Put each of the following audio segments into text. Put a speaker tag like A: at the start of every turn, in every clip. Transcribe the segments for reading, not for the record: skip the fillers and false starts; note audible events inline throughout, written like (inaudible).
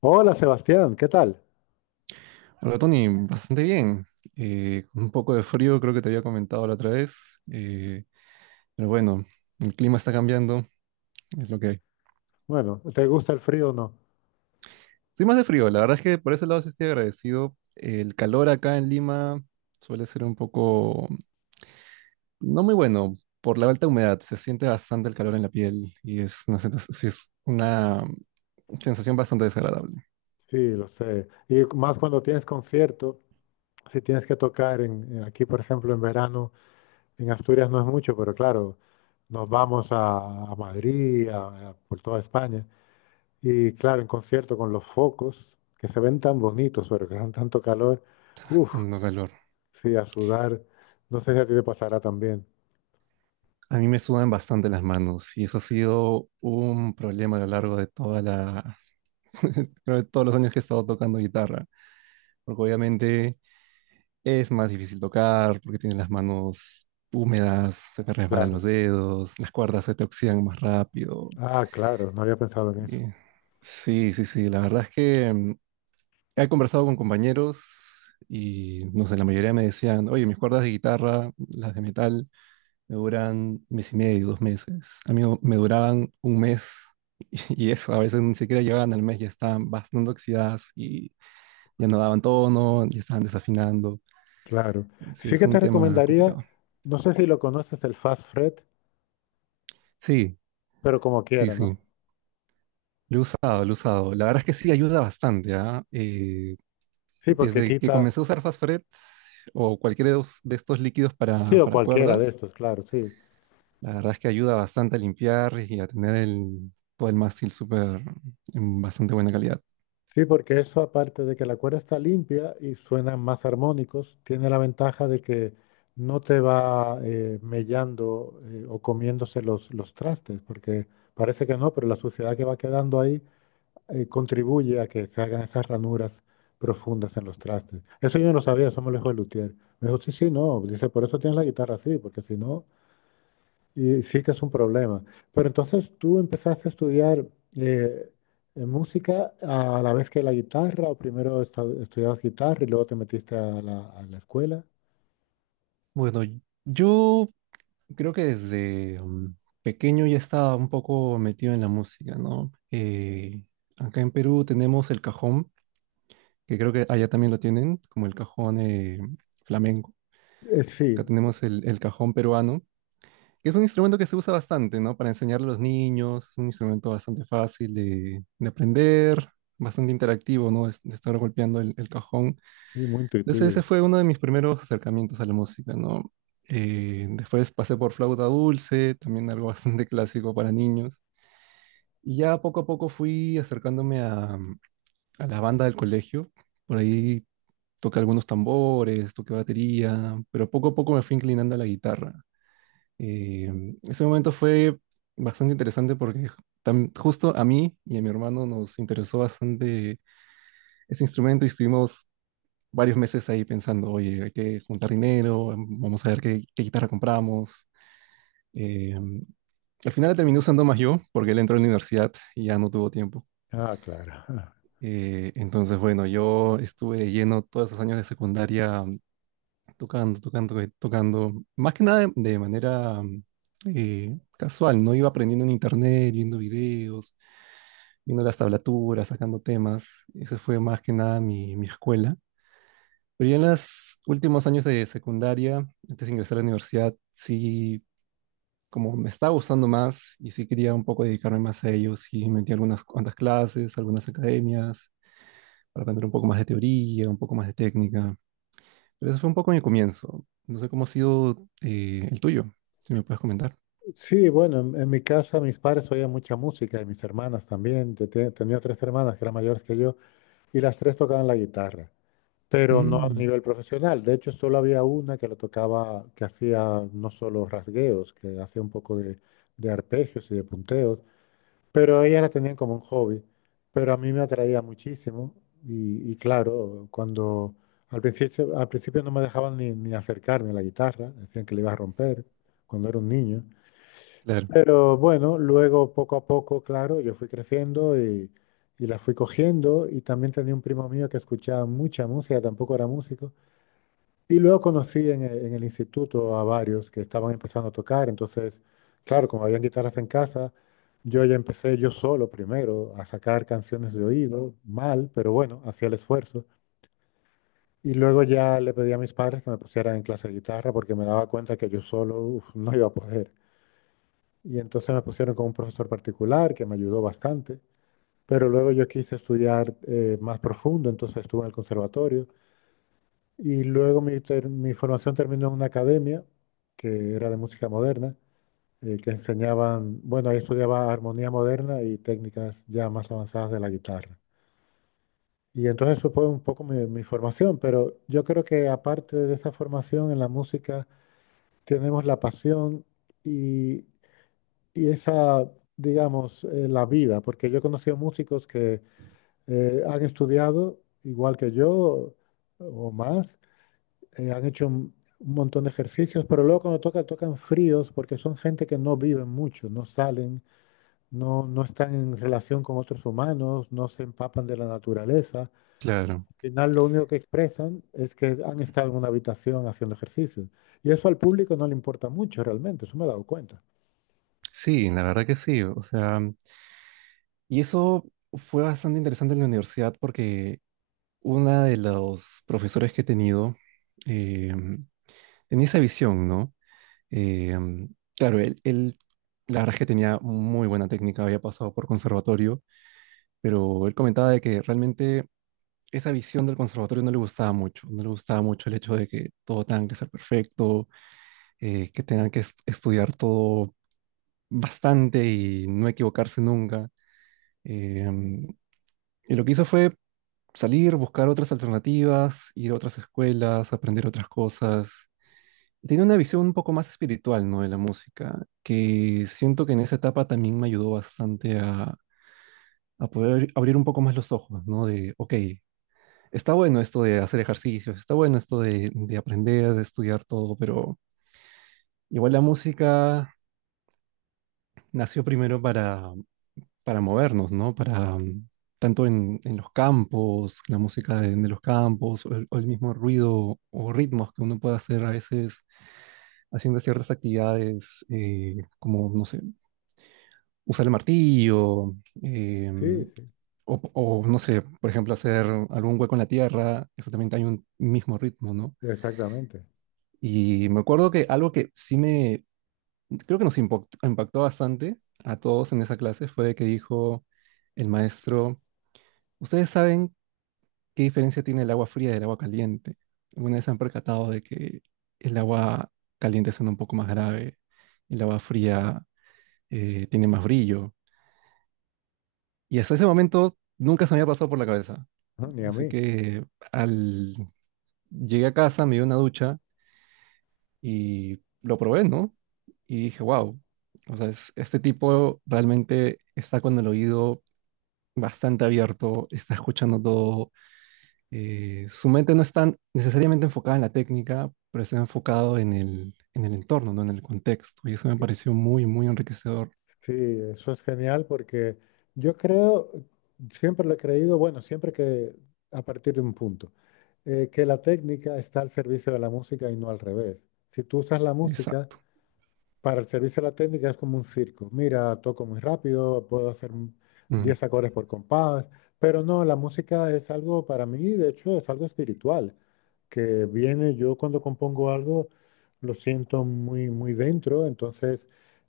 A: Hola Sebastián, ¿qué tal?
B: Hola Tony, bastante bien. Con un poco de frío, creo que te había comentado la otra vez. Pero bueno, el clima está cambiando, es lo que hay.
A: Bueno, ¿te gusta el frío o no?
B: Soy más de frío, la verdad es que por ese lado sí estoy agradecido. El calor acá en Lima suele ser un poco, no muy bueno, por la alta humedad. Se siente bastante el calor en la piel y es una, sí, es una sensación bastante desagradable,
A: Sí, lo sé. Y más cuando tienes concierto, si tienes que tocar aquí, por ejemplo, en verano, en Asturias no es mucho, pero claro, nos vamos a Madrid, por toda España. Y claro, en concierto con los focos, que se ven tan bonitos, pero que dan tanto calor. Uf,
B: tanto calor.
A: sí, a sudar. No sé si a ti te pasará también.
B: A mí me sudan bastante las manos y eso ha sido un problema a lo largo de toda la, (laughs) creo que todos los años que he estado tocando guitarra, porque obviamente es más difícil tocar, porque tienes las manos húmedas, se te resbalan los
A: Claro.
B: dedos, las cuerdas se te oxidan más rápido.
A: Ah, claro, no había pensado en eso.
B: y- sí, sí, sí, la verdad es que he conversado con compañeros y, no sé, la mayoría me decían, oye, mis cuerdas de guitarra, las de metal, me duran un mes y medio, dos meses. A mí me duraban un mes. (laughs) Y eso, a veces ni siquiera llegaban al mes, ya estaban bastante oxidadas y ya no daban tono, ya estaban desafinando.
A: Claro.
B: Sí,
A: Sí
B: es
A: que
B: un
A: te
B: tema
A: recomendaría,
B: complicado.
A: no sé si lo conoces, el Fast Fret,
B: Sí,
A: pero como
B: sí,
A: quiera, ¿no?
B: sí. Lo he usado, lo he usado. La verdad es que sí ayuda bastante, ¿ah?
A: Sí, porque
B: Desde que
A: quita,
B: comencé a usar Fastfret o cualquiera de estos líquidos
A: sí, o
B: para
A: cualquiera de
B: cuerdas,
A: estos, claro, sí.
B: la verdad es que ayuda bastante a limpiar y a tener el, todo el mástil súper en bastante buena calidad.
A: Sí, porque eso aparte de que la cuerda está limpia y suenan más armónicos, tiene la ventaja de que no te va mellando o comiéndose los trastes, porque parece que no, pero la suciedad que va quedando ahí contribuye a que se hagan esas ranuras profundas en los trastes. Eso yo no lo sabía, eso me lo dijo el luthier. Me dijo, sí, sí, no. Dice, por eso tienes la guitarra así, porque si no, y sí que es un problema. Pero entonces tú empezaste a estudiar eh, música a la vez que la guitarra, o primero estudiabas guitarra y luego te metiste a la escuela.
B: Bueno, yo creo que desde pequeño ya estaba un poco metido en la música, ¿no? Acá en Perú tenemos el cajón, que creo que allá también lo tienen, como el cajón flamenco. Acá
A: Sí,
B: tenemos el cajón peruano, que es un instrumento que se usa bastante, ¿no? Para enseñarle a los niños, es un instrumento bastante fácil de aprender, bastante interactivo, ¿no? De estar golpeando el cajón.
A: sí, muy
B: Entonces ese
A: intuitivo.
B: fue uno de mis primeros acercamientos a la música, ¿no? Después pasé por flauta dulce, también algo (laughs) bastante clásico para niños. Y ya poco a poco fui acercándome a la banda del colegio. Por ahí toqué algunos tambores, toqué batería, pero poco a poco me fui inclinando a la guitarra. Eh, Ese momento fue bastante interesante porque justo a mí y a mi hermano nos interesó bastante ese instrumento y estuvimos varios meses ahí pensando, oye, hay que juntar dinero, vamos a ver qué, qué guitarra compramos. Eh, Al final la terminé usando más yo porque él entró en la universidad y ya no tuvo tiempo.
A: Ah, claro. (laughs)
B: Entonces, bueno, yo estuve de lleno todos esos años de secundaria tocando, tocando, tocando. Más que nada de, de manera casual, ¿no? Iba aprendiendo en internet, viendo videos, viendo las tablaturas, sacando temas. Esa fue más que nada mi, mi escuela. Pero ya en los últimos años de secundaria, antes de ingresar a la universidad, sí, como me estaba gustando más y sí quería un poco dedicarme más a ello, sí metí algunas cuantas clases, algunas academias, para aprender un poco más de teoría, un poco más de técnica. Pero eso fue un poco mi comienzo. No sé cómo ha sido el tuyo, si me puedes comentar.
A: Sí, bueno, en mi casa mis padres oían mucha música y mis hermanas también. Yo tenía tres hermanas que eran mayores que yo y las tres tocaban la guitarra, pero no a
B: Mm,
A: nivel profesional. De hecho, solo había una que lo tocaba, que hacía no solo rasgueos, que hacía un poco de arpegios y de punteos, pero ella la tenían como un hobby, pero a mí me atraía muchísimo y claro, cuando al principio no me dejaban ni acercarme a la guitarra, decían que le iba a romper cuando era un niño.
B: claro,
A: Pero bueno, luego poco a poco, claro, yo fui creciendo y la fui cogiendo y también tenía un primo mío que escuchaba mucha música, tampoco era músico. Y luego conocí en el instituto a varios que estaban empezando a tocar. Entonces, claro, como habían guitarras en casa, yo ya empecé yo solo primero a sacar canciones de oído, mal, pero bueno, hacía el esfuerzo. Y luego ya le pedí a mis padres que me pusieran en clase de guitarra porque me daba cuenta que yo solo, uf, no iba a poder. Y entonces me pusieron con un profesor particular que me ayudó bastante. Pero luego yo quise estudiar más profundo, entonces estuve en el conservatorio. Y luego mi formación terminó en una academia que era de música moderna, que enseñaban, bueno, ahí estudiaba armonía moderna y técnicas ya más avanzadas de la guitarra. Y entonces eso fue un poco mi formación, pero yo creo que aparte de esa formación en la música, tenemos la pasión y y esa, digamos, la vida, porque yo he conocido músicos que han estudiado igual que yo o más, han hecho un montón de ejercicios, pero luego cuando tocan, tocan fríos porque son gente que no viven mucho, no salen, no, no están en relación con otros humanos, no se empapan de la naturaleza.
B: claro.
A: Al final lo único que expresan es que han estado en una habitación haciendo ejercicios. Y eso al público no le importa mucho realmente, eso me he dado cuenta.
B: Sí, la verdad que sí. O sea, y eso fue bastante interesante en la universidad porque una de los profesores que he tenido eh, tenía esa visión, ¿no? Eh, claro, él, la verdad es que tenía muy buena técnica, había pasado por conservatorio, pero él comentaba de que realmente esa visión del conservatorio no le gustaba mucho, no le gustaba mucho el hecho de que todo tenga que ser perfecto, que tengan que estudiar todo bastante y no equivocarse nunca. Em, y lo que hizo fue salir, buscar otras alternativas, ir a otras escuelas, aprender otras cosas. Y tenía una visión un poco más espiritual, ¿no? De la música, que siento que en esa etapa también me ayudó bastante a poder abrir un poco más los ojos, ¿no? De, ok, está bueno esto de hacer ejercicios, está bueno esto de aprender, de estudiar todo, pero igual la música nació primero para movernos, ¿no? Para tanto en los campos, la música de los campos, o el mismo ruido o ritmos que uno puede hacer a veces haciendo ciertas actividades, como, no sé, usar el martillo, em,
A: Sí, sí,
B: o, no sé, por ejemplo, hacer algún hueco en la tierra, eso también hay un mismo ritmo, ¿no?
A: exactamente.
B: Y me acuerdo que algo que sí me, creo que nos impactó, impactó bastante a todos en esa clase fue que dijo el maestro, ¿ustedes saben qué diferencia tiene el agua fría del agua caliente? Alguna vez se han percatado de que el agua caliente suena un poco más grave, el agua fría tiene más brillo. Y hasta ese momento nunca se me había pasado por la cabeza.
A: No, ni a
B: Así
A: mí.
B: que al llegué a casa, me di una ducha y lo probé, ¿no? Y dije, wow, o sea, este tipo realmente está con el oído bastante abierto, está escuchando todo, su mente no está necesariamente enfocada en la técnica, pero está enfocado en el entorno, ¿no? En el contexto, y eso me pareció muy, muy enriquecedor.
A: Sí, eso es genial porque yo creo, siempre lo he creído, bueno, siempre que a partir de un punto, que la técnica está al servicio de la música y no al revés. Si tú usas la música
B: Exacto.
A: para el servicio a la técnica es como un circo. Mira, toco muy rápido, puedo hacer
B: Mm,
A: 10 acordes por compás, pero no, la música es algo para mí, de hecho, es algo espiritual, que viene yo cuando compongo algo, lo siento muy, muy dentro, entonces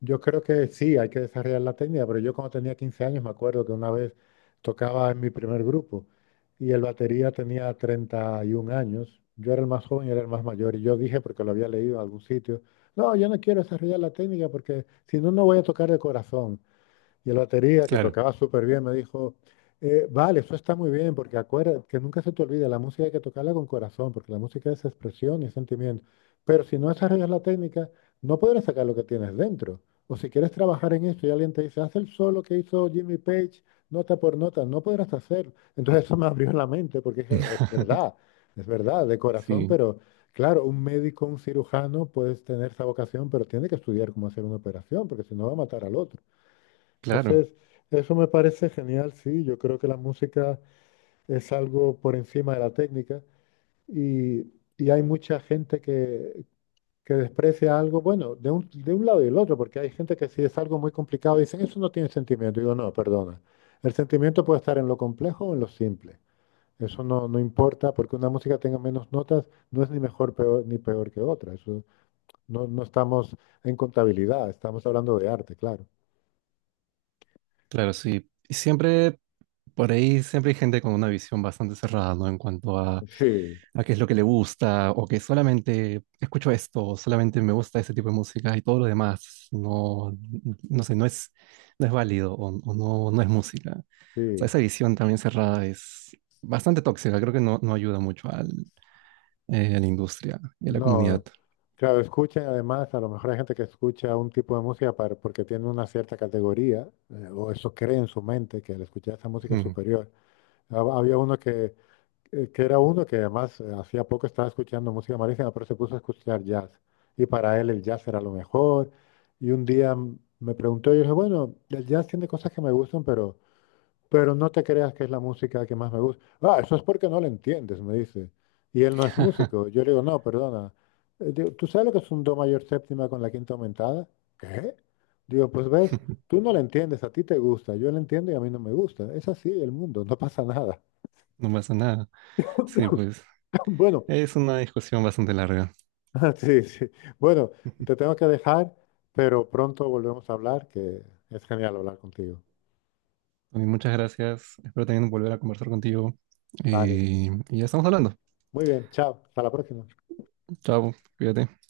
A: yo creo que sí, hay que desarrollar la técnica, pero yo cuando tenía 15 años me acuerdo que una vez tocaba en mi primer grupo y el batería tenía 31 años, yo era el más joven y era el más mayor, y yo dije, porque lo había leído en algún sitio, no, yo no quiero desarrollar la técnica porque si no, no voy a tocar el corazón. Y el batería, que
B: claro.
A: tocaba súper bien, me dijo, vale, eso está muy bien, porque acuérdate, que nunca se te olvide, la música hay que tocarla con corazón, porque la música es expresión y es sentimiento. Pero si no desarrollas la técnica, no podrás sacar lo que tienes dentro. O si quieres trabajar en esto y alguien te dice, haz el solo que hizo Jimmy Page, nota por nota, no podrás hacerlo. Entonces eso me abrió la mente, porque dije,
B: (laughs)
A: es verdad, de corazón,
B: Sí,
A: pero claro, un médico, un cirujano, puedes tener esa vocación, pero tiene que estudiar cómo hacer una operación, porque si no va a matar al otro.
B: claro,
A: Entonces, eso me parece genial, sí. Yo creo que la música es algo por encima de la técnica y, y hay mucha gente que desprecia algo, bueno, de un lado y del otro, porque hay gente que si es algo muy complicado dicen, eso no tiene sentimiento. Digo, no, perdona. El sentimiento puede estar en lo complejo o en lo simple. Eso no, no importa, porque una música tenga menos notas no es ni mejor peor, ni peor que otra. Eso no, no estamos en contabilidad, estamos hablando de arte, claro.
B: claro, sí. Y siempre, por ahí, siempre hay gente con una visión bastante cerrada, ¿no? En cuanto
A: Sí,
B: a qué es lo que le gusta, o que solamente escucho esto, o solamente me gusta ese tipo de música y todo lo demás, no, no sé, no es, no es válido o no, no es música. O sea,
A: sí.
B: esa visión también cerrada es bastante tóxica, creo que no, no ayuda mucho al, a la industria y a la comunidad.
A: No. Claro, escuchan además, a lo mejor hay gente que escucha un tipo de música para, porque tiene una cierta categoría, o eso cree en su mente, que al escuchar esa música es
B: Mm.
A: superior. Había uno que era uno que además hacía poco estaba escuchando música malísima, pero se puso a escuchar jazz. Y para él el jazz era lo mejor. Y un día me preguntó, y yo dije, bueno, el jazz tiene cosas que me gustan, pero... Pero no te creas que es la música que más me gusta. Ah, eso es porque no la entiendes, me dice. Y él no es músico.
B: (laughs)
A: Yo le digo, no, perdona. Digo, ¿tú sabes lo que es un do mayor séptima con la quinta aumentada? ¿Qué? Digo, pues ves, tú no la entiendes, a ti te gusta, yo la entiendo y a mí no me gusta. Es así el mundo, no pasa nada.
B: No pasa nada. Sí, pues
A: (laughs) Bueno,
B: es una discusión bastante larga.
A: (laughs) sí, sí. Bueno, te tengo que dejar, pero pronto volvemos a hablar, que es genial hablar contigo.
B: Tony, muchas gracias. Espero también volver a conversar contigo.
A: Vale,
B: Y ya estamos hablando.
A: muy bien, chao, hasta la próxima.
B: Chao, cuídate.